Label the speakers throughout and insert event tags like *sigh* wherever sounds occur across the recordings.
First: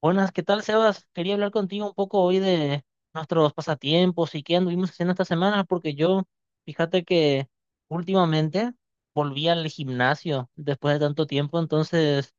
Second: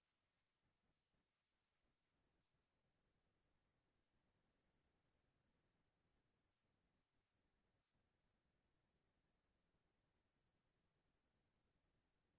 Speaker 1: Buenas, ¿qué tal, Sebas? Quería hablar contigo un poco hoy de nuestros pasatiempos y qué anduvimos haciendo esta semana, porque yo, fíjate que últimamente volví al gimnasio después de tanto tiempo, entonces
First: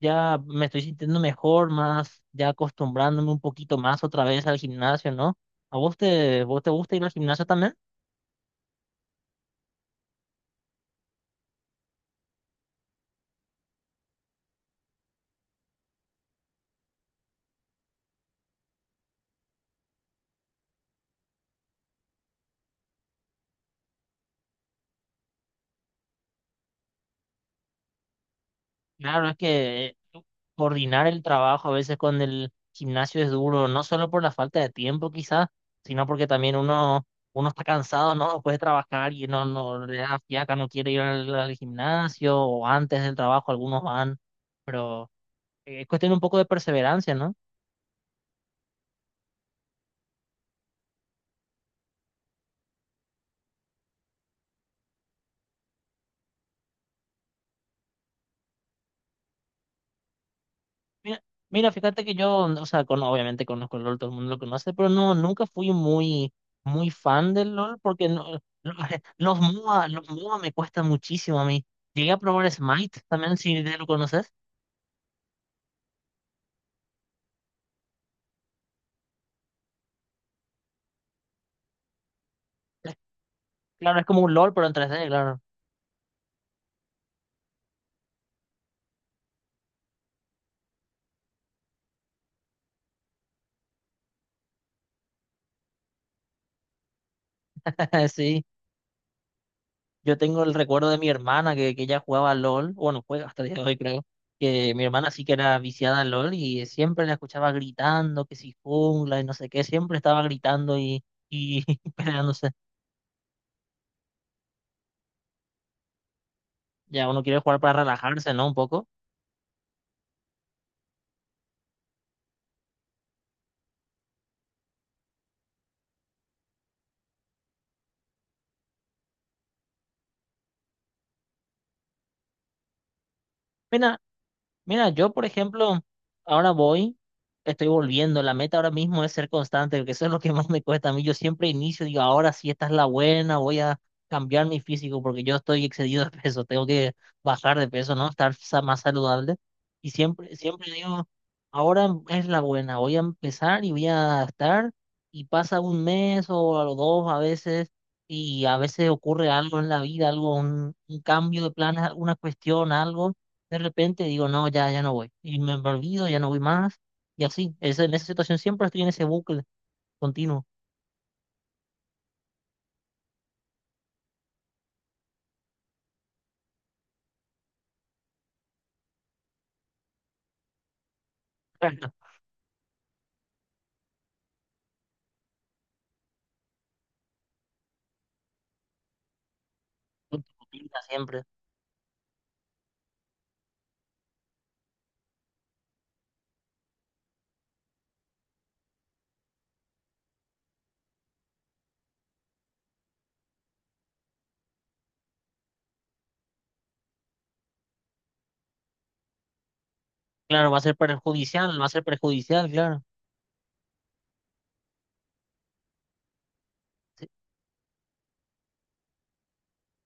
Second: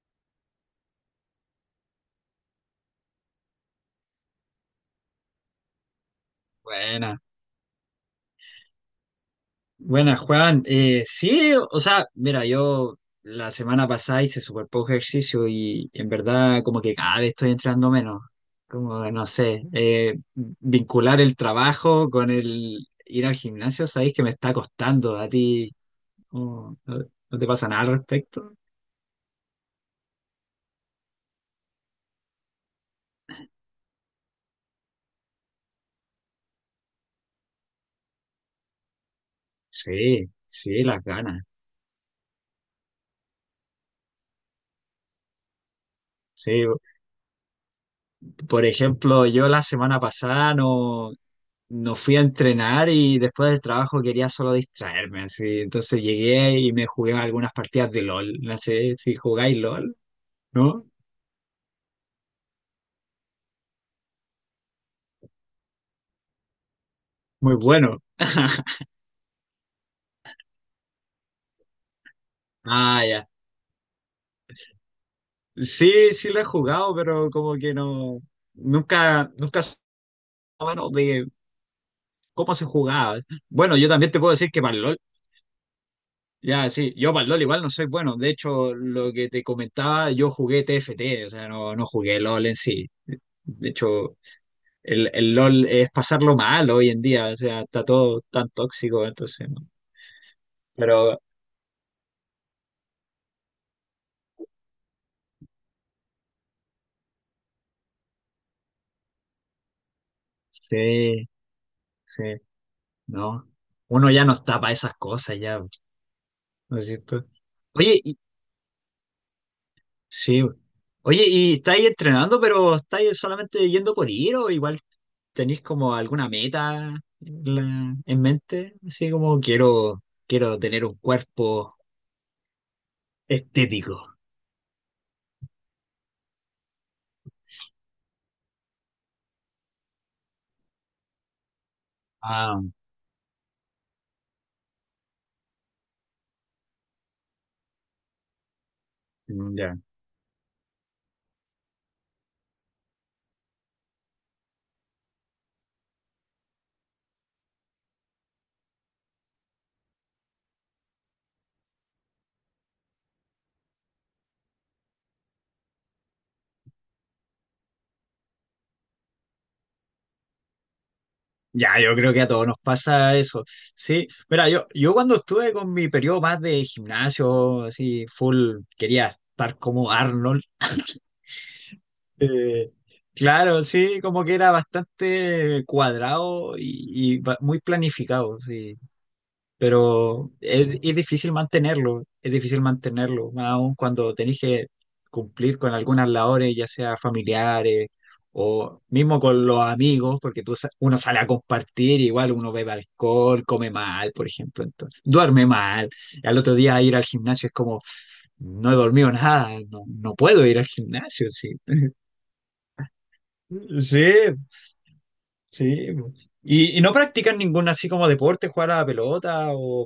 Speaker 1: ya me estoy sintiendo mejor, más ya acostumbrándome un poquito más otra vez al gimnasio, ¿no? ¿A vos te gusta ir al
Speaker 2: Buena,
Speaker 1: gimnasio también?
Speaker 2: buena, Juan. Sí, o sea, mira, yo la semana pasada hice súper poco ejercicio y en verdad como que cada vez estoy entrando menos. Como, no sé, vincular el trabajo con el ir al gimnasio, sabéis que me está costando a ti. ¿No, no te pasa nada al respecto?
Speaker 1: Claro, es que coordinar el trabajo a veces con el gimnasio es duro, no solo por la falta de tiempo quizás, sino porque también uno está cansado, ¿no? Puede trabajar y no le da
Speaker 2: Sí,
Speaker 1: fiaca, no
Speaker 2: sí,
Speaker 1: quiere ir
Speaker 2: las
Speaker 1: al,
Speaker 2: ganas.
Speaker 1: al gimnasio o antes del trabajo algunos van, pero es cuestión un poco de
Speaker 2: Sí,
Speaker 1: perseverancia, ¿no?
Speaker 2: por ejemplo, yo la semana pasada no. No fui a entrenar y después del trabajo quería solo distraerme, así. Entonces llegué y me jugué algunas partidas de LOL. No sé si jugáis LOL, ¿no?
Speaker 1: Mira, mira, fíjate que yo, o sea, con, obviamente conozco el LOL, todo el mundo lo conoce, pero no, nunca fui muy, muy fan del
Speaker 2: Muy
Speaker 1: LOL
Speaker 2: bueno.
Speaker 1: porque no,
Speaker 2: *laughs*
Speaker 1: *laughs* los MOA, los MOA me cuestan muchísimo a mí. Llegué a probar Smite
Speaker 2: Ah, ya.
Speaker 1: también, si lo conoces.
Speaker 2: Sí, sí lo he jugado, pero como que no, nunca supe bueno de cómo se
Speaker 1: Es-
Speaker 2: jugaba. Bueno, yo
Speaker 1: Claro, es
Speaker 2: también te
Speaker 1: como
Speaker 2: puedo
Speaker 1: un
Speaker 2: decir
Speaker 1: LOL,
Speaker 2: que
Speaker 1: pero en
Speaker 2: para el LOL,
Speaker 1: 3D, claro.
Speaker 2: ya sí, yo para el LOL igual no soy bueno. De hecho, lo que te comentaba, yo jugué TFT, o sea, no, no jugué LOL en sí. De hecho, el LOL es pasarlo mal hoy en día, o sea, está
Speaker 1: *laughs*
Speaker 2: todo
Speaker 1: Sí,
Speaker 2: tan tóxico, entonces, no.
Speaker 1: yo tengo el recuerdo de mi
Speaker 2: Pero
Speaker 1: hermana que ella jugaba al LOL, bueno, juega hasta el día de hoy, creo. Que mi hermana sí que era viciada al LOL y siempre la escuchaba gritando, que si jungla y no sé qué, siempre estaba gritando
Speaker 2: sí,
Speaker 1: y *laughs*
Speaker 2: sí,
Speaker 1: peleándose.
Speaker 2: no. Uno ya no está para esas cosas, ya, ¿no es
Speaker 1: Ya uno
Speaker 2: cierto?
Speaker 1: quiere jugar para
Speaker 2: Oye,
Speaker 1: relajarse, ¿no? Un poco.
Speaker 2: sí, oye, ¿y estáis entrenando, pero estáis solamente yendo por ir o igual tenéis como alguna meta en, en mente? Así como quiero, quiero tener un cuerpo estético.
Speaker 1: Mira, Mira, yo por ejemplo, ahora voy, estoy volviendo, la meta ahora mismo es ser constante, porque eso es lo que más me cuesta a mí. Yo siempre inicio, digo, ahora sí,
Speaker 2: Ah,
Speaker 1: esta es la buena, voy a cambiar mi físico porque yo estoy excedido de peso, *laughs* tengo que bajar de peso, ¿no? Estar más saludable.
Speaker 2: ya.
Speaker 1: Y siempre, siempre digo, ahora es la buena, voy a empezar y voy a estar, y pasa un mes o a los dos a veces, y a veces ocurre algo en la vida, algo, un cambio de planes, alguna cuestión, algo de repente digo, no, ya, ya no voy. Y me olvido, ya no voy más. Y así, es, en esa situación siempre estoy en ese bucle continuo.
Speaker 2: Ya, yo creo que a todos nos pasa eso. Sí, mira, yo cuando estuve con mi periodo más de gimnasio, así, full, quería estar como Arnold.
Speaker 1: *laughs*
Speaker 2: eh, claro, sí, como que era bastante cuadrado y, muy planificado. Sí, pero
Speaker 1: Rutina siempre.
Speaker 2: es difícil mantenerlo, más aún cuando tenés que cumplir con algunas labores, ya sea familiares o mismo con los amigos, porque tú, uno sale a compartir, igual uno bebe alcohol, come mal, por ejemplo, entonces, duerme mal, y al otro día ir al gimnasio es como, no he dormido nada, no, no puedo
Speaker 1: Claro, va
Speaker 2: ir
Speaker 1: a
Speaker 2: al
Speaker 1: ser
Speaker 2: gimnasio, sí.
Speaker 1: perjudicial, va a ser perjudicial, claro.
Speaker 2: Sí, sí. Y no
Speaker 1: Sí,
Speaker 2: practican ningún así como deporte, jugar a la pelota o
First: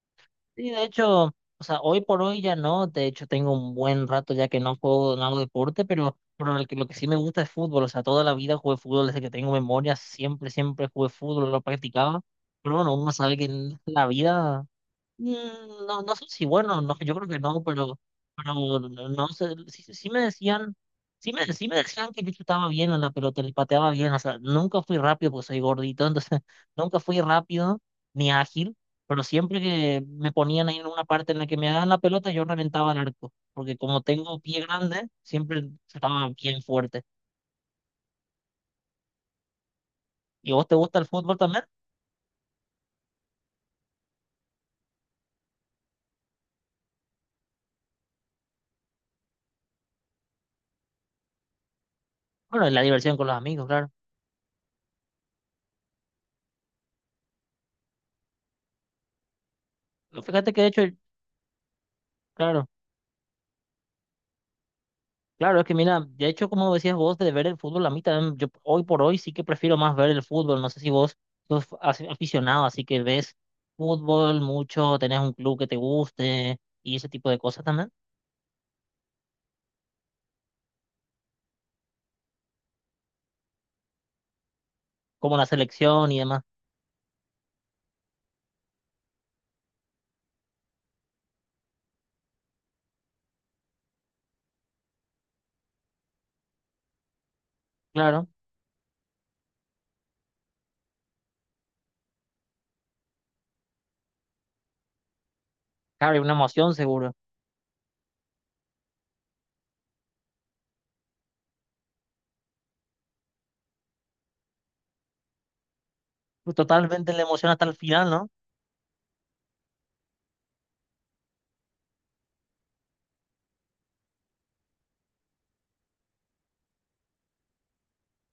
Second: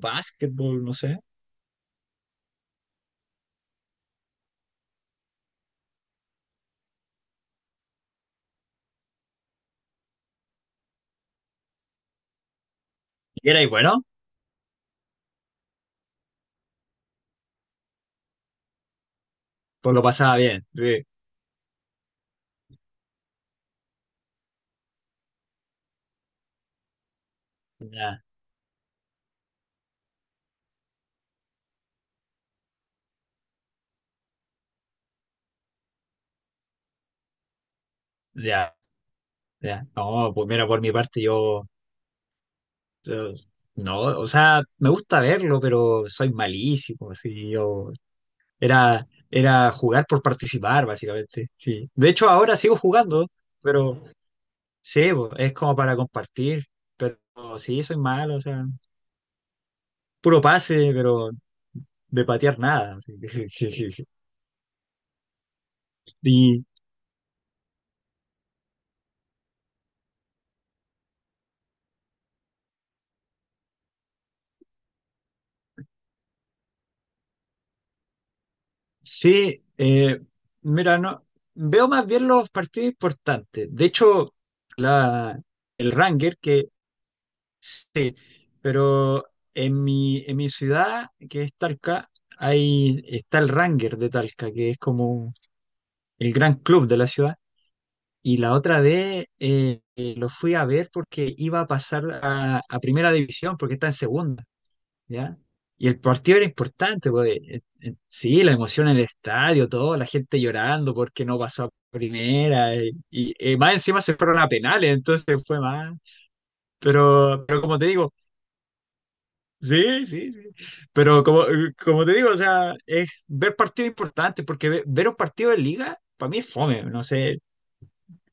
Speaker 1: sí, de
Speaker 2: básquetbol, no sé?
Speaker 1: hecho, o sea, hoy por hoy ya no. De hecho, tengo un buen rato ya que no juego, no hago deporte, pero lo que sí me gusta es fútbol. O sea, toda la vida jugué fútbol desde que tengo memoria. Siempre, siempre jugué fútbol, lo practicaba. Pero bueno, uno sabe que
Speaker 2: ¿Y era
Speaker 1: en
Speaker 2: bueno?
Speaker 1: la vida... Mm, no, no sé si bueno, no, yo creo que no, pero no no sé, sí,
Speaker 2: Pues lo
Speaker 1: sí me
Speaker 2: pasaba bien.
Speaker 1: decían,
Speaker 2: Sí.
Speaker 1: sí sí me decían que yo chutaba bien a la pelota, le pateaba bien, o sea, nunca fui rápido porque soy gordito, entonces *laughs* nunca fui rápido
Speaker 2: Ya,
Speaker 1: ni ágil, pero siempre que me ponían ahí en una parte en la que me daban la pelota, yo reventaba el arco, porque como tengo pie grande, siempre estaba bien fuerte.
Speaker 2: ya, ya. No, pues
Speaker 1: ¿Y
Speaker 2: mira,
Speaker 1: vos te
Speaker 2: por mi
Speaker 1: gusta el
Speaker 2: parte
Speaker 1: fútbol también?
Speaker 2: yo, yo- no, o sea, me gusta verlo, pero soy malísimo, sí, yo era, era jugar por participar, básicamente, sí. De hecho, ahora
Speaker 1: Bueno, y
Speaker 2: sigo
Speaker 1: la diversión
Speaker 2: jugando,
Speaker 1: con los amigos, claro.
Speaker 2: pero sí, pues, es como para compartir, pero sí, soy malo, o sea, puro
Speaker 1: Fíjate que de
Speaker 2: pase,
Speaker 1: hecho,
Speaker 2: pero de patear
Speaker 1: claro.
Speaker 2: nada. Sí. *laughs*
Speaker 1: Claro, es que mira, de hecho,
Speaker 2: Y,
Speaker 1: como decías vos, de ver el fútbol, a mí también, yo hoy por hoy sí que prefiero más ver el fútbol. No sé si vos sos aficionado, así que ves fútbol mucho, tenés un club que te guste y ese tipo de cosas también,
Speaker 2: sí, mira, no, veo más bien los partidos importantes. De hecho,
Speaker 1: como
Speaker 2: la,
Speaker 1: la
Speaker 2: el
Speaker 1: selección y
Speaker 2: Ranger,
Speaker 1: demás.
Speaker 2: que sí, pero en mi ciudad, que es Talca, hay, está el Ranger de Talca, que es como el gran club de la ciudad.
Speaker 1: Claro,
Speaker 2: Y la otra vez lo fui a ver porque iba a pasar a primera división, porque está en segunda. ¿Ya? Y el
Speaker 1: claro, hay una
Speaker 2: partido era
Speaker 1: emoción
Speaker 2: importante,
Speaker 1: seguro.
Speaker 2: pues sí, la emoción en el estadio, todo, la gente llorando porque no pasó a primera, y, más encima se fueron a penales, entonces fue más.
Speaker 1: Pues totalmente la emoción
Speaker 2: Pero
Speaker 1: hasta el
Speaker 2: como te
Speaker 1: final,
Speaker 2: digo,
Speaker 1: ¿no?
Speaker 2: sí, sí, sí. Pero como, como te digo, o sea, es ver partidos importantes, porque ver un partido de liga, para mí es fome, no sé,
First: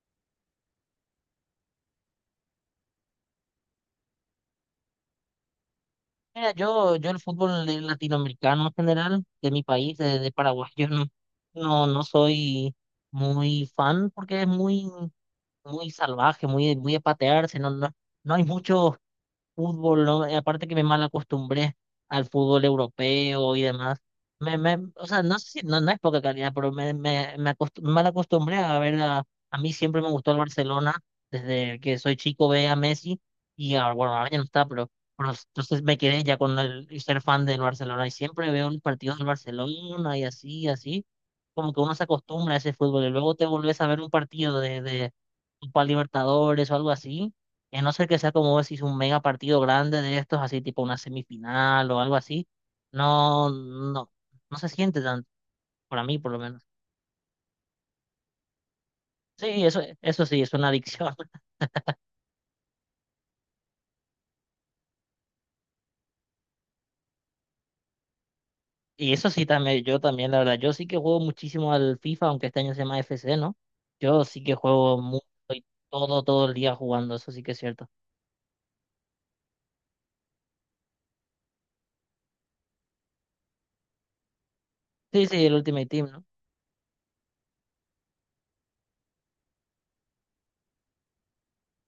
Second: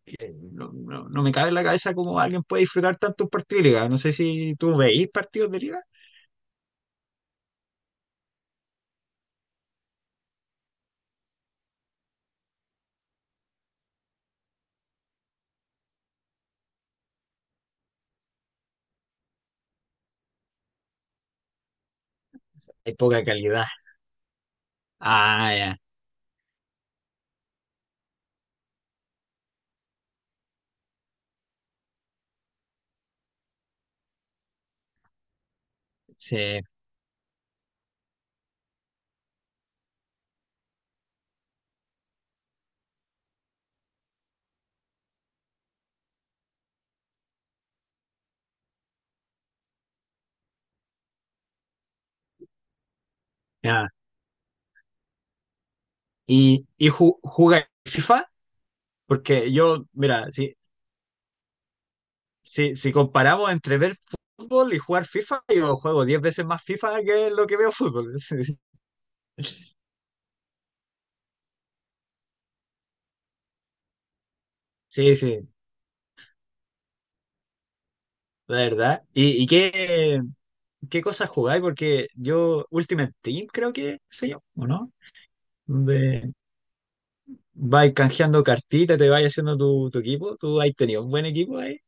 Speaker 2: que no, no, no me cabe en la cabeza cómo alguien puede disfrutar tanto un partido de liga. No sé si tú veis partidos de liga.
Speaker 1: Mira, yo el fútbol latinoamericano en general, de mi país, de Paraguay, *laughs* yo no, no, no soy muy fan porque es muy muy salvaje, muy, muy de patearse, no, no, no hay mucho fútbol, ¿no? Y aparte que me mal acostumbré al fútbol
Speaker 2: Hay poca
Speaker 1: europeo y
Speaker 2: calidad.
Speaker 1: demás. O sea, no sé
Speaker 2: Ah,
Speaker 1: si,
Speaker 2: ya,
Speaker 1: no, no es poca calidad, pero me mal acostumbré a ver a mí siempre me gustó el Barcelona, desde que soy chico ve a Messi y ahora, bueno, ahora ya no está, pero entonces me quedé ya con
Speaker 2: sí.
Speaker 1: el y ser fan del Barcelona y siempre veo los partidos del Barcelona y así, así como que uno se acostumbra a ese fútbol y luego te volvés a ver un partido de Copa Libertadores o algo así, y a no ser que sea como vos decís, un mega partido grande de estos, así tipo una semifinal o algo así, no, no, no se siente tanto, para mí por lo menos.
Speaker 2: Y, jugar FIFA, porque
Speaker 1: Sí, eso,
Speaker 2: yo,
Speaker 1: eso
Speaker 2: mira,
Speaker 1: sí, es
Speaker 2: si,
Speaker 1: una adicción. *laughs*
Speaker 2: si, si comparamos entre ver fútbol y jugar FIFA, yo juego 10 veces más FIFA que lo que veo fútbol. *laughs*
Speaker 1: Y eso sí también, yo también, la verdad, yo sí que juego muchísimo al FIFA, aunque este año se llama FC, ¿no? Yo sí que juego
Speaker 2: Sí,
Speaker 1: mucho
Speaker 2: sí,
Speaker 1: y todo, todo el día jugando, eso sí que es cierto.
Speaker 2: la verdad. Y qué, qué cosas jugáis? Porque yo, Ultimate Team, creo que sé yo ¿o no?
Speaker 1: Sí, sí, el Ultimate Team, ¿no?
Speaker 2: Donde vais canjeando cartitas, te vais haciendo tu, tu equipo. ¿Tú has tenido un buen equipo ahí?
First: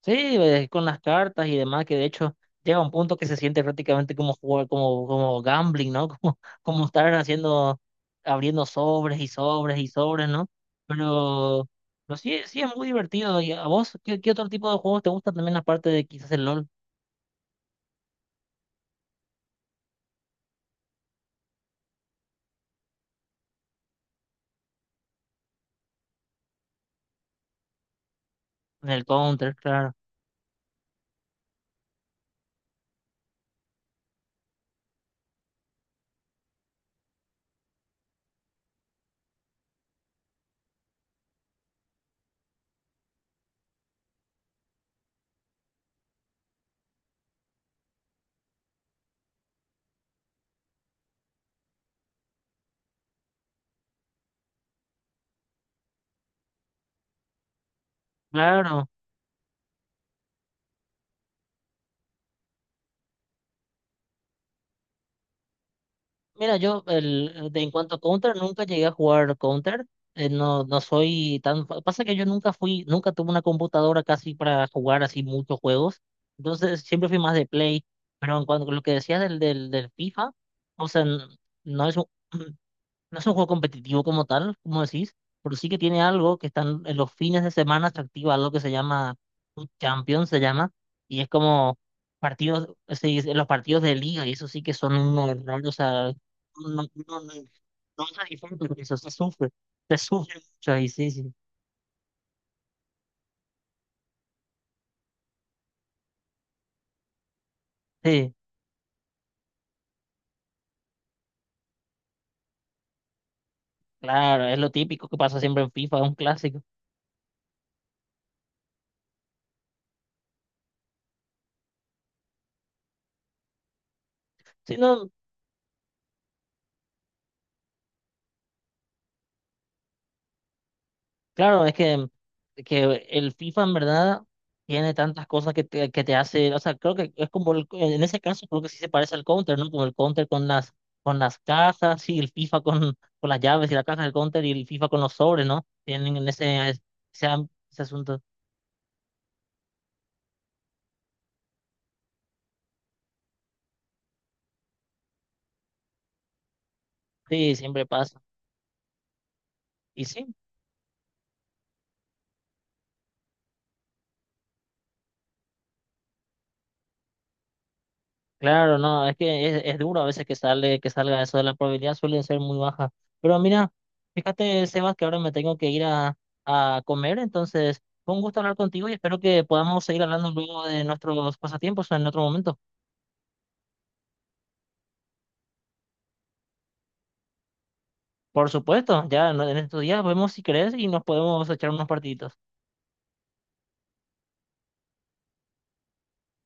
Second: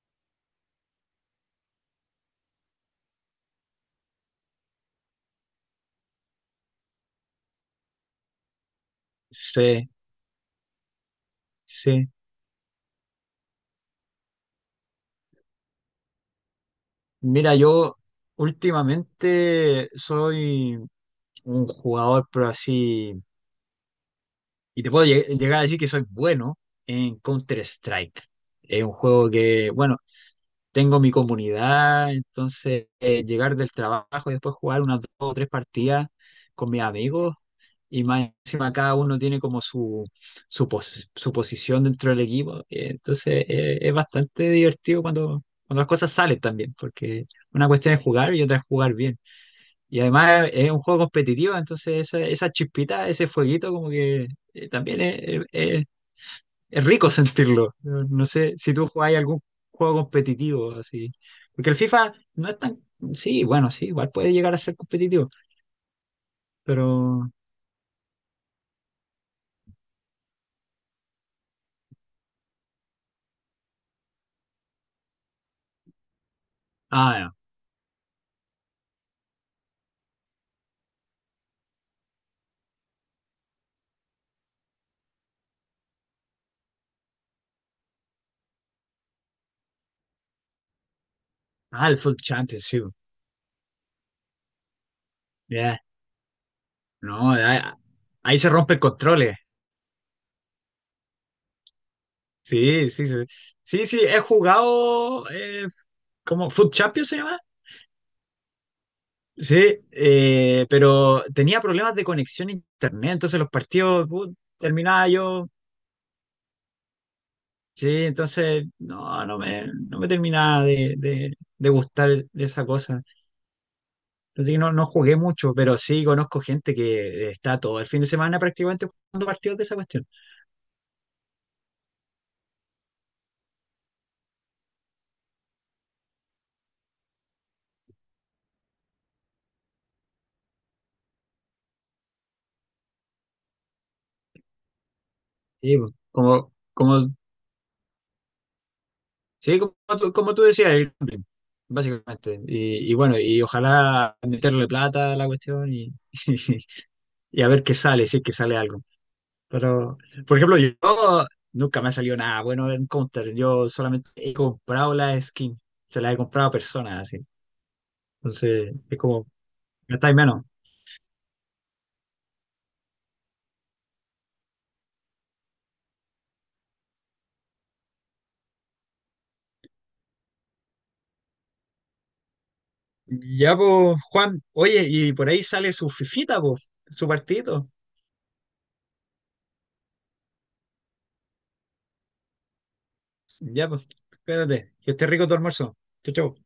Speaker 1: Sí, con las cartas y demás, que de hecho llega un punto que se siente prácticamente como jugar, como, como gambling, ¿no? *laughs* Como, como estar haciendo, abriendo sobres y sobres y
Speaker 2: Sí,
Speaker 1: sobres, ¿no? Pero,
Speaker 2: sí.
Speaker 1: pero sí, sí es muy divertido. ¿Y a vos qué, qué otro tipo de juegos te gustan también aparte de quizás el LOL,
Speaker 2: Mira, yo últimamente soy un jugador, pero así. Y te puedo llegar a decir que soy bueno en Counter-Strike. Es un
Speaker 1: el
Speaker 2: juego
Speaker 1: Counter,
Speaker 2: que,
Speaker 1: claro.
Speaker 2: bueno, tengo mi comunidad, entonces llegar del trabajo y después jugar unas 2 o 3 partidas con mis amigos y más encima cada uno tiene como su, su posición dentro del equipo. Entonces es bastante divertido cuando, cuando las cosas salen también, porque una cuestión es jugar y otra es jugar bien. Y además es un juego competitivo, entonces esa chispita, ese fueguito como que también es rico sentirlo. No sé si tú
Speaker 1: Claro.
Speaker 2: jugás algún juego competitivo así. Porque el FIFA no es tan. Sí, bueno, sí, igual puede llegar a ser competitivo.
Speaker 1: Mira, yo
Speaker 2: Pero.
Speaker 1: el, de, en cuanto a Counter, nunca llegué a jugar Counter. No, no soy tan... Pasa que yo nunca fui, nunca tuve una computadora casi para jugar así muchos juegos. Entonces siempre fui
Speaker 2: Ah, ya.
Speaker 1: más de Play. Pero en cuanto a lo que decías del, del, del FIFA, o sea, no es un... *clears throat* No es un juego competitivo como tal, como decís, pero sí que tiene algo que están en los fines de semana se activa algo que se llama un Champion, se llama, y es como
Speaker 2: Ah, el Foot Champions,
Speaker 1: partidos,
Speaker 2: sí.
Speaker 1: se dice, los partidos de liga, y eso sí que son un horror, o
Speaker 2: Ya.
Speaker 1: sea, no, no, no,
Speaker 2: No,
Speaker 1: no se
Speaker 2: ahí se
Speaker 1: disfruta
Speaker 2: rompen
Speaker 1: con eso,
Speaker 2: controles.
Speaker 1: se sufre mucho, y sí, sí,
Speaker 2: Sí, sí, sí. Sí, sí, he jugado. ¿Cómo? ¿Foot Champions se llama?
Speaker 1: sí,
Speaker 2: Sí, pero tenía problemas de conexión a internet. Entonces los partidos. Put,
Speaker 1: claro, es lo típico
Speaker 2: terminaba
Speaker 1: que pasa
Speaker 2: yo.
Speaker 1: siempre en FIFA, es un clásico.
Speaker 2: Sí, entonces, no, no me, no me terminaba de gustar esa cosa. Así que no,
Speaker 1: Sí,
Speaker 2: no
Speaker 1: no,
Speaker 2: jugué mucho, pero sí conozco gente que está todo el fin de semana prácticamente jugando partidos de esa cuestión.
Speaker 1: claro, es que el FIFA en verdad tiene tantas cosas que te hace, o sea, creo que es como, en ese caso creo que sí se parece al Counter, ¿no? Como el Counter con las cajas y el FIFA con las llaves y la caja del Counter y el FIFA con los sobres, ¿no?
Speaker 2: Sí, pues,
Speaker 1: Tienen en
Speaker 2: como,
Speaker 1: ese,
Speaker 2: como,
Speaker 1: ese, ese asunto.
Speaker 2: sí, como tú decías, el gambling, básicamente. Y bueno, y ojalá meterle plata a la cuestión y, *laughs* y, a
Speaker 1: Sí,
Speaker 2: ver qué
Speaker 1: siempre
Speaker 2: sale, si
Speaker 1: pasa.
Speaker 2: es que sale algo. Pero,
Speaker 1: Y sí,
Speaker 2: por ejemplo, yo nunca me ha salido nada bueno en Counter. Yo solamente he comprado la skin. Se la he comprado a personas así. Entonces,
Speaker 1: claro,
Speaker 2: es
Speaker 1: no, es
Speaker 2: como,
Speaker 1: que es duro a
Speaker 2: gastáis
Speaker 1: veces que
Speaker 2: menos.
Speaker 1: sale, que salga eso de la probabilidad, suele ser muy baja. Pero mira, fíjate, Sebas, que ahora me tengo que ir a comer, entonces fue un gusto hablar contigo y espero que podamos seguir hablando luego de nuestros pasatiempos en otro momento.
Speaker 2: Ya, pues, Juan, oye, y por ahí sale su fifita, pues, su partidito.
Speaker 1: Por supuesto, ya en estos días vemos si crees y nos podemos echar unos partiditos.
Speaker 2: Ya, pues, espérate, que esté rico tu almuerzo. Chau, chau.